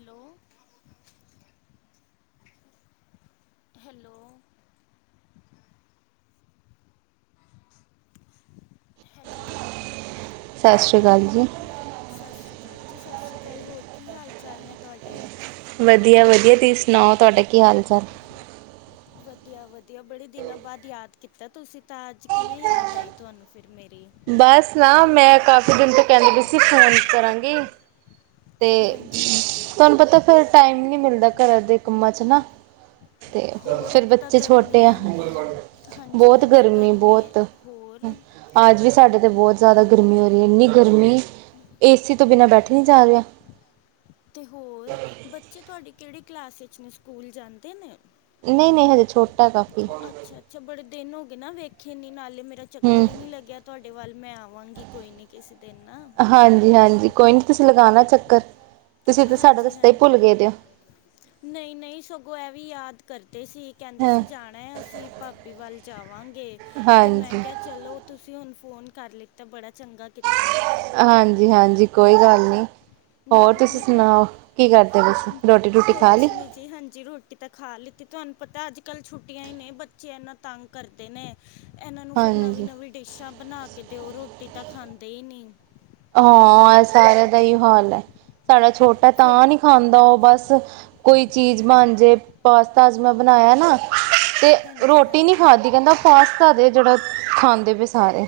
Hello hello hello ਸਸਰੀ ਕਾਲ ਜੀ। ਸਸ਼ਰੀ ਕਾਲ ਜੀ ਸਸ਼ਰੀ ਕਾਲ, ਹੋਰ ਕੀ ਹਾਲ ਚਾਲ ਨੇ ਤੁਹਾਡੇ? ਵਦੀਆ ਵਦੀਆ, ਤੁਹੀ ਸੁਣਾਓ ਤੁਡਾ ਕੀ ਹਾਲ ਚਾਲ? ਵਦੀਆਵਦੀਆ, ਬੜੇ ਦਿਨਾਂ ਬਾਅਦ ਯਾਦ ਕੀਤਾ ਤੁਸੀਂ ਤਾਂ, ਅੱਜ ਕਿਵੇਂ ਯਾਦ ਆਈ ਤੁਹਾਨੂੰ ਫਿਰ ਮੇਰੀ? ਬਸ ਨਾ, ਮੈਂ ਕਾਫੀ ਦਿਨ ਤੋਂ ਕੈਂਦੀ ਪਈ ਸੀ ਫ਼ੋਨ ਕਰਾਂਗੀ। ਤੇ ਹਾਂਜੀ ਹਾਂਜੀ ਧਾਨੂੰ ਪਤਾ ਫਿਰ ਟਾਈਮ ਨੀ ਮਿਲਦਾ ਘਰਾਂ ਦੇ ਕੰਮਾਂ ਚ ਨਾ ਤੇ ਹੋਰ ਫਿਰ ਇੱਕ ਤਾਂ ਬੱਚੇ ਗਰਮੀ ਛੋਟੇ ਆ, ਇੰਨੀ ਹੈ ਹਾਂਜੀ ਬੋਤ ਹਾਂਜੀ ਗਰਮੀ ਆ ਹੈ ਬੋਤ। ਹੋਰ ਅੱਜ ਵੀ ਸਾਡੇ ਤਾਂ ਬਹੁਤ ਜ਼ਿਆਦਾ ਗਰਮੀ ਹੋ ਰਹੀ ਆ, ਏਨੀ ਗਰਮੀ, ਏਸੀ ਤੋਂ ਬਿਨਾਂ ਬੈਠੇ ਨਹੀਂ ਜਾ ਰੇਆ। ਤੇ ਹੋਰ, ਬੱਚੇ ਤੁਹਾਡੇ ਕਿਹੜੀ ਕਲਾਸ ਚ ਨੇ, ਸਕੂਲ ਜਾਂਦੇ ਨੇ? ਨਈ ਨਈ ਹਜੇ ਛੋਟਾ ਕਾਫੀ। ਛਾ-ਛਾ ਬੜੇ ਦਿਨ ਹੋ ਗਏ ਨਾ ਵੇਖੇ ਨੀ ਨਾਲੇ ਮੇਰਾ ਚੱਕਰ ਹੂੰ ਈ ਨੀ ਲੱਗਿਆ ਤੁਹਾਡੇ ਵੱਲ ਮੈਂ ਆਵਾਂਗੀ ਕੋਈ ਨੀ ਕਿਸੇ ਦਿਨ ਹਾਂਜੀਹਾਂਜੀ, ਕੋਈ ਨੀ ਤੁਸੀਂ ਲਗਾਨਾ ਚੱਕਰ, ਤੁਸੀਂ ਤਾਂ ਸਾਡਾ ਰਸਤਾ ਈ ਭੁੱਲ ਗਾਇ ਦੇ ਓ ਨਈ ਨਈ ਸਗੋਂ ਐ ਵੀ ਯਾਦ ਕਰਦੇ ਸੀ। ਕੈਂਦੇ ਹਾਂ ਸੀ ਜਾਣਾ ਆ, ਅਸੀਂ ਭਾਬੀ ਵੱਲ ਜਾਵਾਂਗੇ ਤੇ ਮੈਂ ਹਾਂਜੀ ਕੇਆ ਚਲੋ ਤੁਸੀਂ ਹੁਣ ਫੋਨ ਕਰ ਲਿੱਤਾ ਬੜਾ ਚੰਗਾ ਕੀਤਾ ਐ। ਹਾਂਜੀ ਹਾਂਜੀ, ਕੋਈ ਗੱਲ ਨਹੀਂ ਹੋਰ ਨਾਲੇ ਤੁਸੀਂ ਮੈਂ ਸੁਣਾਓ ਕੀ ਕਰਦੇ ਪਏ ਸੀ ਰੋਟੀ [inaudible] ਰੂਟੀ ਖਾ ਕੁਛ ਲਈ ਨੀ ਜੀ ਹਾਂਜੀ ਰੋਟੀ ਤੇ ਖਾ ਲਿੱਤੀ ਧਾਨੂੰ ਪਤਾ ਅੱਜ ਕੱਲ ਛੁੱਟੀਆਂ ਹੀ ਨੇ ਬੱਚੇ ਐਨਾ ਤੰਗ ਕਰਦੇ ਨੇ। ਐਨਾ ਨੂੰ ਫਿਰ ਨਵੀਂ ਹਾਂਜੀ ਨਵੀਂ ਡਿਸ਼ਾਂ ਬਣਾ ਕੇ ਦਿਓ, ਰੋਟੀ ਤਾਂ ਖਾਂਦੇ ਈ ਨੀ। ਹਾਂਅ ਏ ਸਾਰਿਆਂ ਦਾ ਏਓ ਹਾਲ ਐ, ਸਾਡਾ ਛੋਟਾ ਤਾਂ ਫਿਰ ਆ ਨੀ ਖਾਂਦਾ ਉਹ ਬਸ ਕੋਈ ਚੀਜ਼ ਬਨਜੇ, ਪਾਸਤਾ ਅਜ ਮੈਂ ਬਣਾਇਆ ਏ ਨਾ ਤੇ ਹਾਂਜੀ ਰੋਟੀ ਨੀ ਹਾਂਜੀ ਖਾਦੀ, ਕੈਂਦਾ ਪਾਸਤਾ ਦੇ ਜੇੜਾ ਖਾਂਦੇ ਪੇ ਸਾਰੇ।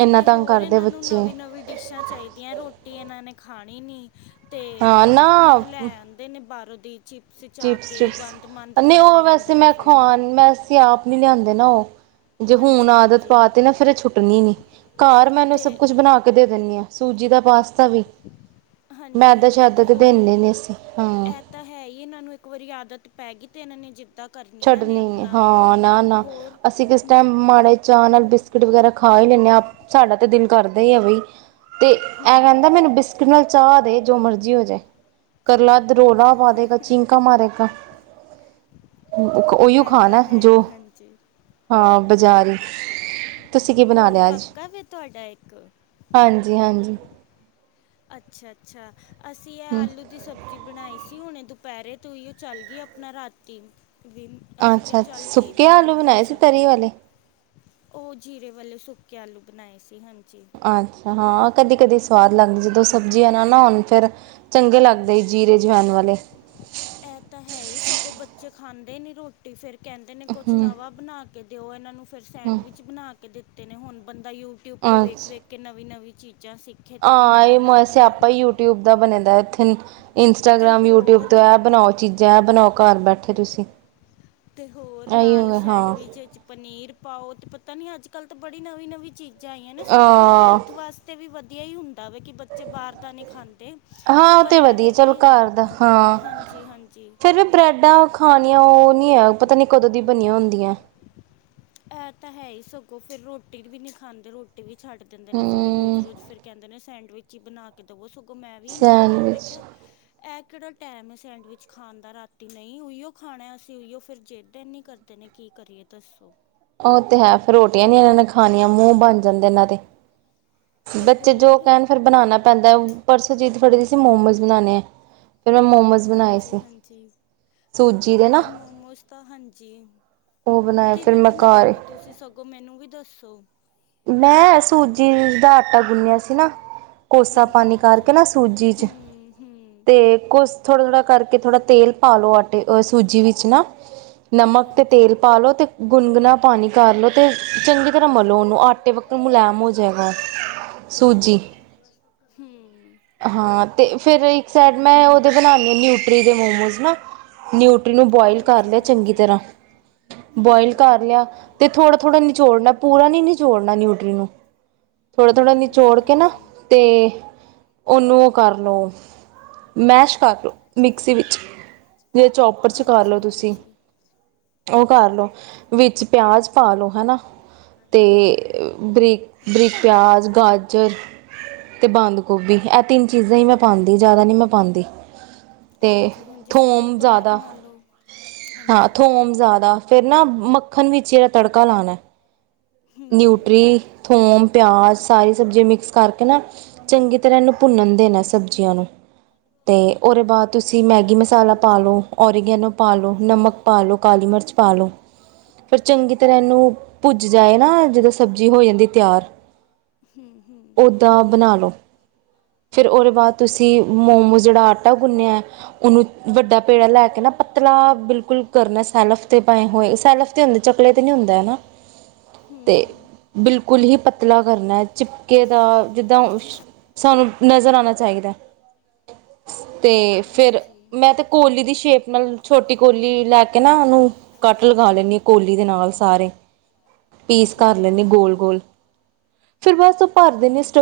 ਇੰਨਾ ਤੇ ਤੰਗ ਹੋਰ ਕਰਦੇ ਏਨਾ ਨੂੰ ਬੱਚੇ ਨਵੀ ਨਵੀ ਡਿਸ਼ਾਂ ਚਾਈਦੀਆਂ, ਰੋਟੀ ਏਨਾ ਨੇ ਖਾਣੀ ਨੀ। ਤੇ ਹਾਂ ਨਾ ਅਪਣੇ ਉ ਲੈ ਆਂਦੇ ਨੇ ਬਾਰੋ ਦੀ ਚੀਪਸਚ ਚਅ ਚਿਪਸ ਕੇ ਉ ਚਿਪਸ ਗੰਦ ਮੰੰਦ ਖਾਂਦੇ ਰੈਂਦੇ ਨੇ ਫੇਰ ਸੀਂ ਆਪ ਨੀ ਲੇਆਂਦੇ ਨਾ ਓ ਜੇ ਹੂਨ ਹਾਂਜੀ ਆਦਤ ਹਾਂਜੀ ਪਾ ਤੀ ਨਾ, ਫੇਰ ਛੁੱਟਣੀ ਨੀ ਘਾਰ ਮੈਨੇ ਤੇ ਸਭ ਕੁਛ ਬਨਾ ਕੇ ਕਦੇ ਦੇਂਨੀ ਆ ਸੂਜੀ ਦਾ ਪਾਸ ਤਾ ਵੀ ਮੈ ਹਾਂਜੀ ਤੇ ਹਾਂਜੀ ਸ਼ਾਯਦ ਦੇਂਦੀ ਹੋਰ ਨਿ ਸੀ ਹਾ ਇਹ ਤਾਂ ਹੈ ਈ ਏਨਾਂ ਨੂੰ ਇੱਕ ਵਾਰੀ ਆਦਤ ਪੈ ਗੀ ਤੇ ਇਹਨਾਂ ਨੇ ਜਿੱਦਾ ਛੱਡਣੀ ਨੇ ਹਾਂ ਨਾ ਨਾ, ਹੋਰ ਅਸੀਂ ਕਿਸੇ ਟਾਈਮ ਮਾੜੇ ਚਾਅ ਨਾਲ ਬਿਸਕਿਟ ਵਗੈਰਾ ਖਾ ਈ ਲੈਂਦੇ, ਆ ਸਾਡਾ ਤਾਂ ਦਿਲ ਕਰਦਾ ਈ ਆ ਬਈ। ਤੇ ਐ ਕੈਂਦਾ ਹੂੰ ਮੈਨੂੰ ਬਿਸਕਿਟ ਨਾ ਚਾਅ ਦੇ, ਜੋ ਮਰਜ਼ੀ ਹੋ ਜੇ, ਕਰਲਾ ਦ ਰੋਲਾਂ ਪਾਦੇਗਾ ਚੀਂਕਾਂ ਮਾਰੇਗਾ। ਓਈਓ ਇਹ ਖਾਣਾ ਤਾਂ ਐ, ਹੈ ਜੋ ਹੀ ਹਾਂਜੀ ਹਾਂ ਬਾਜ਼ਾਰੀ ਹੋਰ ਕਾਕਾ ਏ ਵੈ ਤੁਆਡਾ ਇੱਕ? ਹਾਂਜੀ ਹਾਂਜੀ। ਅੱਛਾ ਅੱਛਾ ਅਸੀਂ ਇਹ ਹੂੰ ਆਲੂ ਦੀ ਸਬਜ਼ ਜੀ ਬਣਾਈ ਸੀ ਹੁਣੇ ਦੁਪਹਿਰੇ ਤੋਂ ਹੀ ਉਹ ਚੱਲ ਗਈ ਆਪਣਾ ਰਾਤੀ ਵੀ ਅਸੀਂ ਕਿਹਾ ਅੱਛਾ ਚੱਲ ਕੀ ਸੁੱਕੇ ਆਲੂ ਬਣਾਉਣੀ ਹੁਣ ਬਣਾਏ ਸੀ ਤਰੀ ਸਬਜ਼ੀ ਵਾਲੇ? ਉਹ ਜੀਰੇ ਵਾਲੇ ਸੁੱਕੇ ਆਲੂ ਬਣਾਏ ਸੀ ਹਾਂਜੀ। ਅੱਛਾ ਹਾਂ ਕਦੇ-ਕਦੇ ਸਵਾਦ ਲੱਗਦੀ ਜਦੋਂ ਸਬਜ਼ੀਆਂ ਨਾ ਨਾ ਹੋਣ ਫਿਰ ਚੰਗੇ ਲੱਗਦੇ ਜੀਰੇ ਜਵਾਇਣ ਵਾਲੇ। ਇਹ ਤਾਂ ਹੈ ਈ ਸਗੋਂ ਬੱਚੇ ਖਾਂਦੇ ਨੀ ਰੋਟੀ ਰੋਟੀ ਫੇਰ ਕੈਂਦੇ ਨੇ ਕੁਛ ਹੂੰ ਨਵਾਂ ਬਣਾ ਕੇ ਦਿਓ ਇਹਨਾਂ ਨੂੰ ਫੇਰ ਹੂੰ ਸੈਂਡਵਿਚ ਬਣਾ ਕੇ ਦਿੱਤੇ ਨੇ ਹੁਣ ਬੰਦਾ ਯੂਟਿਊਬ ਤੋਂ ਵੇਖ-ਵੇਖ ਕੇ ਨਵੀਂ-ਨਵੀਂ ਚੀਜ਼ਾਂ ਸਿੱਖ ਆਂ ਏ ਇਹ ਮੋਏ ਸੇਆਪਾਂ ਯੂ ਟਿਊਬ ਦਾ ਬਣੇ ਦਾ ਇੱਥੇ ਤੇ ਇੰਸਟਾਗ੍ਰਾਮ ਯੂਟਿਊਬ ਤੋਂ ਹੋਰ ਇਹ ਬਣਾਓ ਚੀਜ਼ ਜੈ ਬਣਾਓ ਘਰ ਬੈਠੇ ਤੁਸੀਂ। ਤੇ ਹੋਰ ਨਾਲ ਇਹੀਓ ਹਾਂ ਸੈਂਡਵਿਚ ਚ ਪਨੀਰ ਪਾਓ ਤੇ ਪਤਾ ਨੀਂ ਅੱਜ-ਕੱਲ੍ਹ ਤਾਂ ਬੜੀ ਨਵੀਂ ਨਵੀਂ ਚੀਜ਼ਾਂ ਆਈਆਂ ਨੇ ਸਗੋਂ ਉਹ ਨਾ ਅਹ ਹੈਲਥ ਵਾਸਤੇ ਤੇ ਵੀ ਵਧੀਆ ਈ ਹੁੰਦਾ ਵੈ ਕਿ ਬੱਚੇ ਬਾਰ ਤਾਂ ਨਈਂ ਖਾਂਦੇ ਹਾਂ ਉਹ ਪਰ ਤੇ ਵਧੀਆ ਐਵੇਂ ਚਲੋ ਕਿ ਘਰ ਦਾ ਹਾਂ ਹਾਂਜੀ ਹਾਂਜੀ। ਫਿਰ ਵੀ ਬ੍ਰੈਡਾਂ ਖਾਣੀਆਂ ਉਹ ਨ੍ਹੀਂ ਹੈ ਪਤਾ ਨੀ ਕਦੋਂ ਦੀ ਬਣੀਆਂ ਹੁੰਦੀਆਂ। ਇਹ ਤਾਂ ਹੈ ਈ ਸਗੋਂ ਫਿਰ ਰੋਟੀ ਵੀ ਨ੍ਹੀ ਖਾਂਦੇ, ਰੋਟੀ ਵੀ ਛੱਡ ਦਿੰਦੇ ਨੇ ਸਗੋਂ ਹੂੰ ਰੋਜ਼-ਰੋਜ਼ ਫਿਰ। ਕੈਂਦੇ ਨੇ ਸੈਂਡਵਿਚ ਈ ਬਣਾ ਕੇ ਦਵੋ ਸਗੋਂ ਮੈਂ ਵੀ ਇਹਨਾਂ ਨੂੰ ਕਿਆ ਮੈਂ ਸੈਂਡਵਿਚ ਕਿਆ ਇਹ ਕਿਹੜਾ ਟਾਈਮ ਐ ਸੈਂਡਵਿਚ ਖਾਣ ਦਾ ਰਾਤੀ, ਨਈਂ ਉਹੀਓ ਖਾਣਾ ਅਸੀਂ, ਉਹੀਓ ਫਿਰ ਜਿੱਦ ਇਨੀਂ ਕਰਦੇ ਦੇ ਨੇ ਕੀ ਕਰੀਏ ਦੱਸੋ? ਉਹ ਤੇ ਹੈ ਫੇਰ ਰੋਟੀਆਂ ਨੀ ਇਹਨਾਂ ਨੇ ਖਾਣੀਆਂ ਮੂੰਹ ਬਣ ਜਾਂਦੇ ਇਹਨਾਂ ਦੇ। ਤੇ ਬੱਚੇ ਜੋ ਹੋਰ ਕੈਣ ਫੇਰ ਬਣਾਣਾ ਪੈਂਦਾ, ਪਰਸੋਂ ਜਿੱਦ ਫੜੀ ਦੀ ਸੀ ਮੋਮੋਜ਼ ਬਣਾਣੇ ਐ ਫਿਰ ਮੈਂ ਮੋਮੋਜ਼ ਹਾਂਜੀ ਹਾਂਜੀ। ਦੇ ਨਾ ਤੇ ਮੋਮੋਸ ਤਾਂ ਹਾਂਜੀ, ਉਹ ਬਣਾਏ ਫਿਰ ਕਿਵੇਂ ਮੈਂ ਬਣਾਏ ਘਰ ਨੇ ਤੁਸੀਂ? ਤੁਸੀਂ ਸਗੋਂ ਮੈਨੂੰ ਵੀ ਦੱਸੋ। ਮੈਂ ਸੂਜੀ ਦਾ ਆਟਾ ਗੁਨ੍ਹਿਆ ਸੀ ਨਾ। ਕੋਸਾ ਹਾਂਜੀ ਪਾਣੀ ਹਾਂਜੀ ਕਰਕੇ ਨਾ ਸੂਜੀ ਚ ਹੂੰ ਹੂੰ ਤੇ ਕੋਸ ਥੋੜ੍ਹਾ-ਥੋੜ੍ਹਾ ਕਰਕੇ ਥੋੜ੍ਹਾ ਤੇਲ ਪਾਲਓ ਆਟੇ ਹ ਸੂਜੀ ਵਿੱਚ ਨਾ। ਨਮਕ ਤੇ ਹਾਂਜੀ ਤੇਲ ਪਾ ਲਓ ਅਤੇ ਗੁਨਗੁਣਾ ਪਾਣੀ ਕਰ ਲਉ ਅਤੇ ਚੰਗੀ ਤਰ੍ਹਾਂ ਮਲੋ ਉਨੂੰ ਆਟੇ ਵਕਤ ਮੁਲੈਮ ਹੋ ਜੇਗਾ ਸੂਜੀ ਹਂ। ਹਾਂ ਤੇ ਫਿਰ ਇੱਕ ਸਾਈਡ ਮੈਂ ਉਹਦੇ ਬਣਾਣੀ ਨਿਊਟਰੀ ਦੇ ਮੋਮੋਜ਼ ਨਾ। ਨਿਊਟਰੀ ਨੂੰ ਬੋਆਇਲ ਕਰ ਹਾਂਜੀ ਲਿਆ ਚੰਗੀ ਹਾਂਜੀ ਤਰ੍ਹਾਂ ਬੋਇਲ ਕਰ ਹੂੰ ਲਿਆ ਤੇ ਥੋੜਾ-ਥੋੜ੍ਹਾ ਨਿਚੋੜਨਾ ਪੂਰਾ ਨੀਂ ਨਿਚੋੜਨਾ ਨਿਊਟਰੀ ਨੂੰ। ਥੋੜ੍ਹਾ-ਥੋੜ੍ਹਾ ਹਾਂਜੀ ਨਿਚੋੜ ਕੇ ਨਾ ਹਾਂਜੀ ਤੇ ਉਨੂੰ ਉਹ ਕਰ ਲਓ, ਮੈਸ਼ ਕਰ ਲਓ ਮਿਕਸੀ ਵਿੱਚ। ਜੇ ਚੋਪਰ ਚ ਕਰ ਹਾਂਜੀ ਲਓ ਤੁਸੀਂ। ਹਾਂਜੀ ਉਹ ਕਰ ਲੋ ਵਿੱਚ ਪਿਆਜ ਪਾ ਲੋ ਹਨਾਂ ਤੇ ਅ ਬਰੀਕ-ਬਰੀਕ ਪਿਆਜ਼, ਗਾਜਰ ਤੇ ਬੰਦ ਗੋਭੀ ਇਹ ਤਿੰਨ ਚੀਜ਼ਾਂ ਈ ਮੈਂ ਪਾਂਦੀ ਜ਼ਿਆਦਾ ਨ੍ਹੀਂ ਮੈਂ ਪਾਂਦੀ। ਤੇ ਹਾਂਜੀ ਹਾਂਜੀ ਸਗੋਂ ਥੋਮ ਬਾਹਰ ਜ਼ਿਆਦਾ ਨਾਲੋਂ ਹਾਂ ਹਾਂਜੀ ਥੋਮ ਜ਼ਿਆਦਾ। ਫੇਰ ਨਾ ਮੱਖਣ ਵਿੱਚ ਏਦਾ ਤੜਕਾ ਲਾਣਾ ਹੂੰ ਨਿਊਟਰੀ, ਥੋਮ ਪਿਆਜ ਸਾਰੀ ਸਬਜ਼ੀਆਂ ਮਿਕਸ ਕਰਕੇ ਨਾ ਚੰਗੀ ਤਰ੍ਹਾਂ ਇਨੂੰ ਭੁੰਨਣ ਦੇਣਾ ਸਬਜ਼ੀਆਂ ਨੂੰ। ਤੇ ਓਦੇ ਬਾਅਦ ਤੁਸੀਂ ਮੈਗੀ ਮਸਾਲਾ ਹਾਂਜੀ ਪਾਲੋ। ਓਰੀਗੈਨੋ ਪਾ ਲੋ, ਨਮਕ ਪਾਲੋ, ਕਾਲੀ ਮਿਰਚ ਪਾ ਲੋ। ਫਿਰ ਚੰਗੀ ਤਰ੍ਹਾਂ ਇਨੂੰ ਭੁੱਜ ਜਾਏ ਨਾ ਜਦੋਂ ਸਬਜ਼ੀ ਹੋ ਜਾਂਦੀ ਤਿਆਰ। ਹੂੰ, ਹੂੰ ਓਦਾ ਬਣਾਲੋ, ਫਿਰ ਉਹਦੇ ਬਾਅਦ ਤੁਸੀਂ ਮੋਮੋ ਜਿਹੜਾ ਆਟਾ ਗੁੰਨਿਆ, ਉਹਨੂੰ ਵੱਡਾ ਪੇੜਾ ਲੈ ਪਤਲਾ ਬਿਲਕੁਲ ਕਰਨਾ ਸੈਲਫ ਤੇ ਪਏ ਹੋਏ, ਸੈਲਫ ਤੇ ਹੁੰਦੇ ਚਕਲੇ ਤੇ ਨੀ ਹੁੰਦਾ ਹੈਨਾ। ਹੂੰ ਬਿਲਕੁਲ ਹੀ ਪਤਲਾ ਕਰਨਾ, ਚਿਪਕੇ ਦਾ ਜਿੱਦਾਂ ਸਾਨੂੰ ਨਜ਼ਰ ਆਣਾ ਚਾਹੀਦਾ। ਤੇ, ਫੇਰ ਹਾਂਜੀ ''ਮੈਂ ਤੇ ਕੋਲੀ ਦੀ ਸ਼ੇਪ ਨਾਲ ਛੋਟੀ ਕੋਲੀ ਲੈਕੇ ਨਾ ਉਹਨੂੰ, ਕੱਟ ਲਗਾ ਲੈਂਨੀ ਆ ਕੋਲੀ ਦੇ ਨਾਲ ਸਾਰੇ। ਪੀਸ ਕਰ ਲੈਂਨੀ ਆ ਹੂੰ ਗੋਲ-ਗੋਲ, ਫਿਰ ਬਸ ਉਹ ਭਰ ਦਿੰਨੀ ਆ, ਸਟ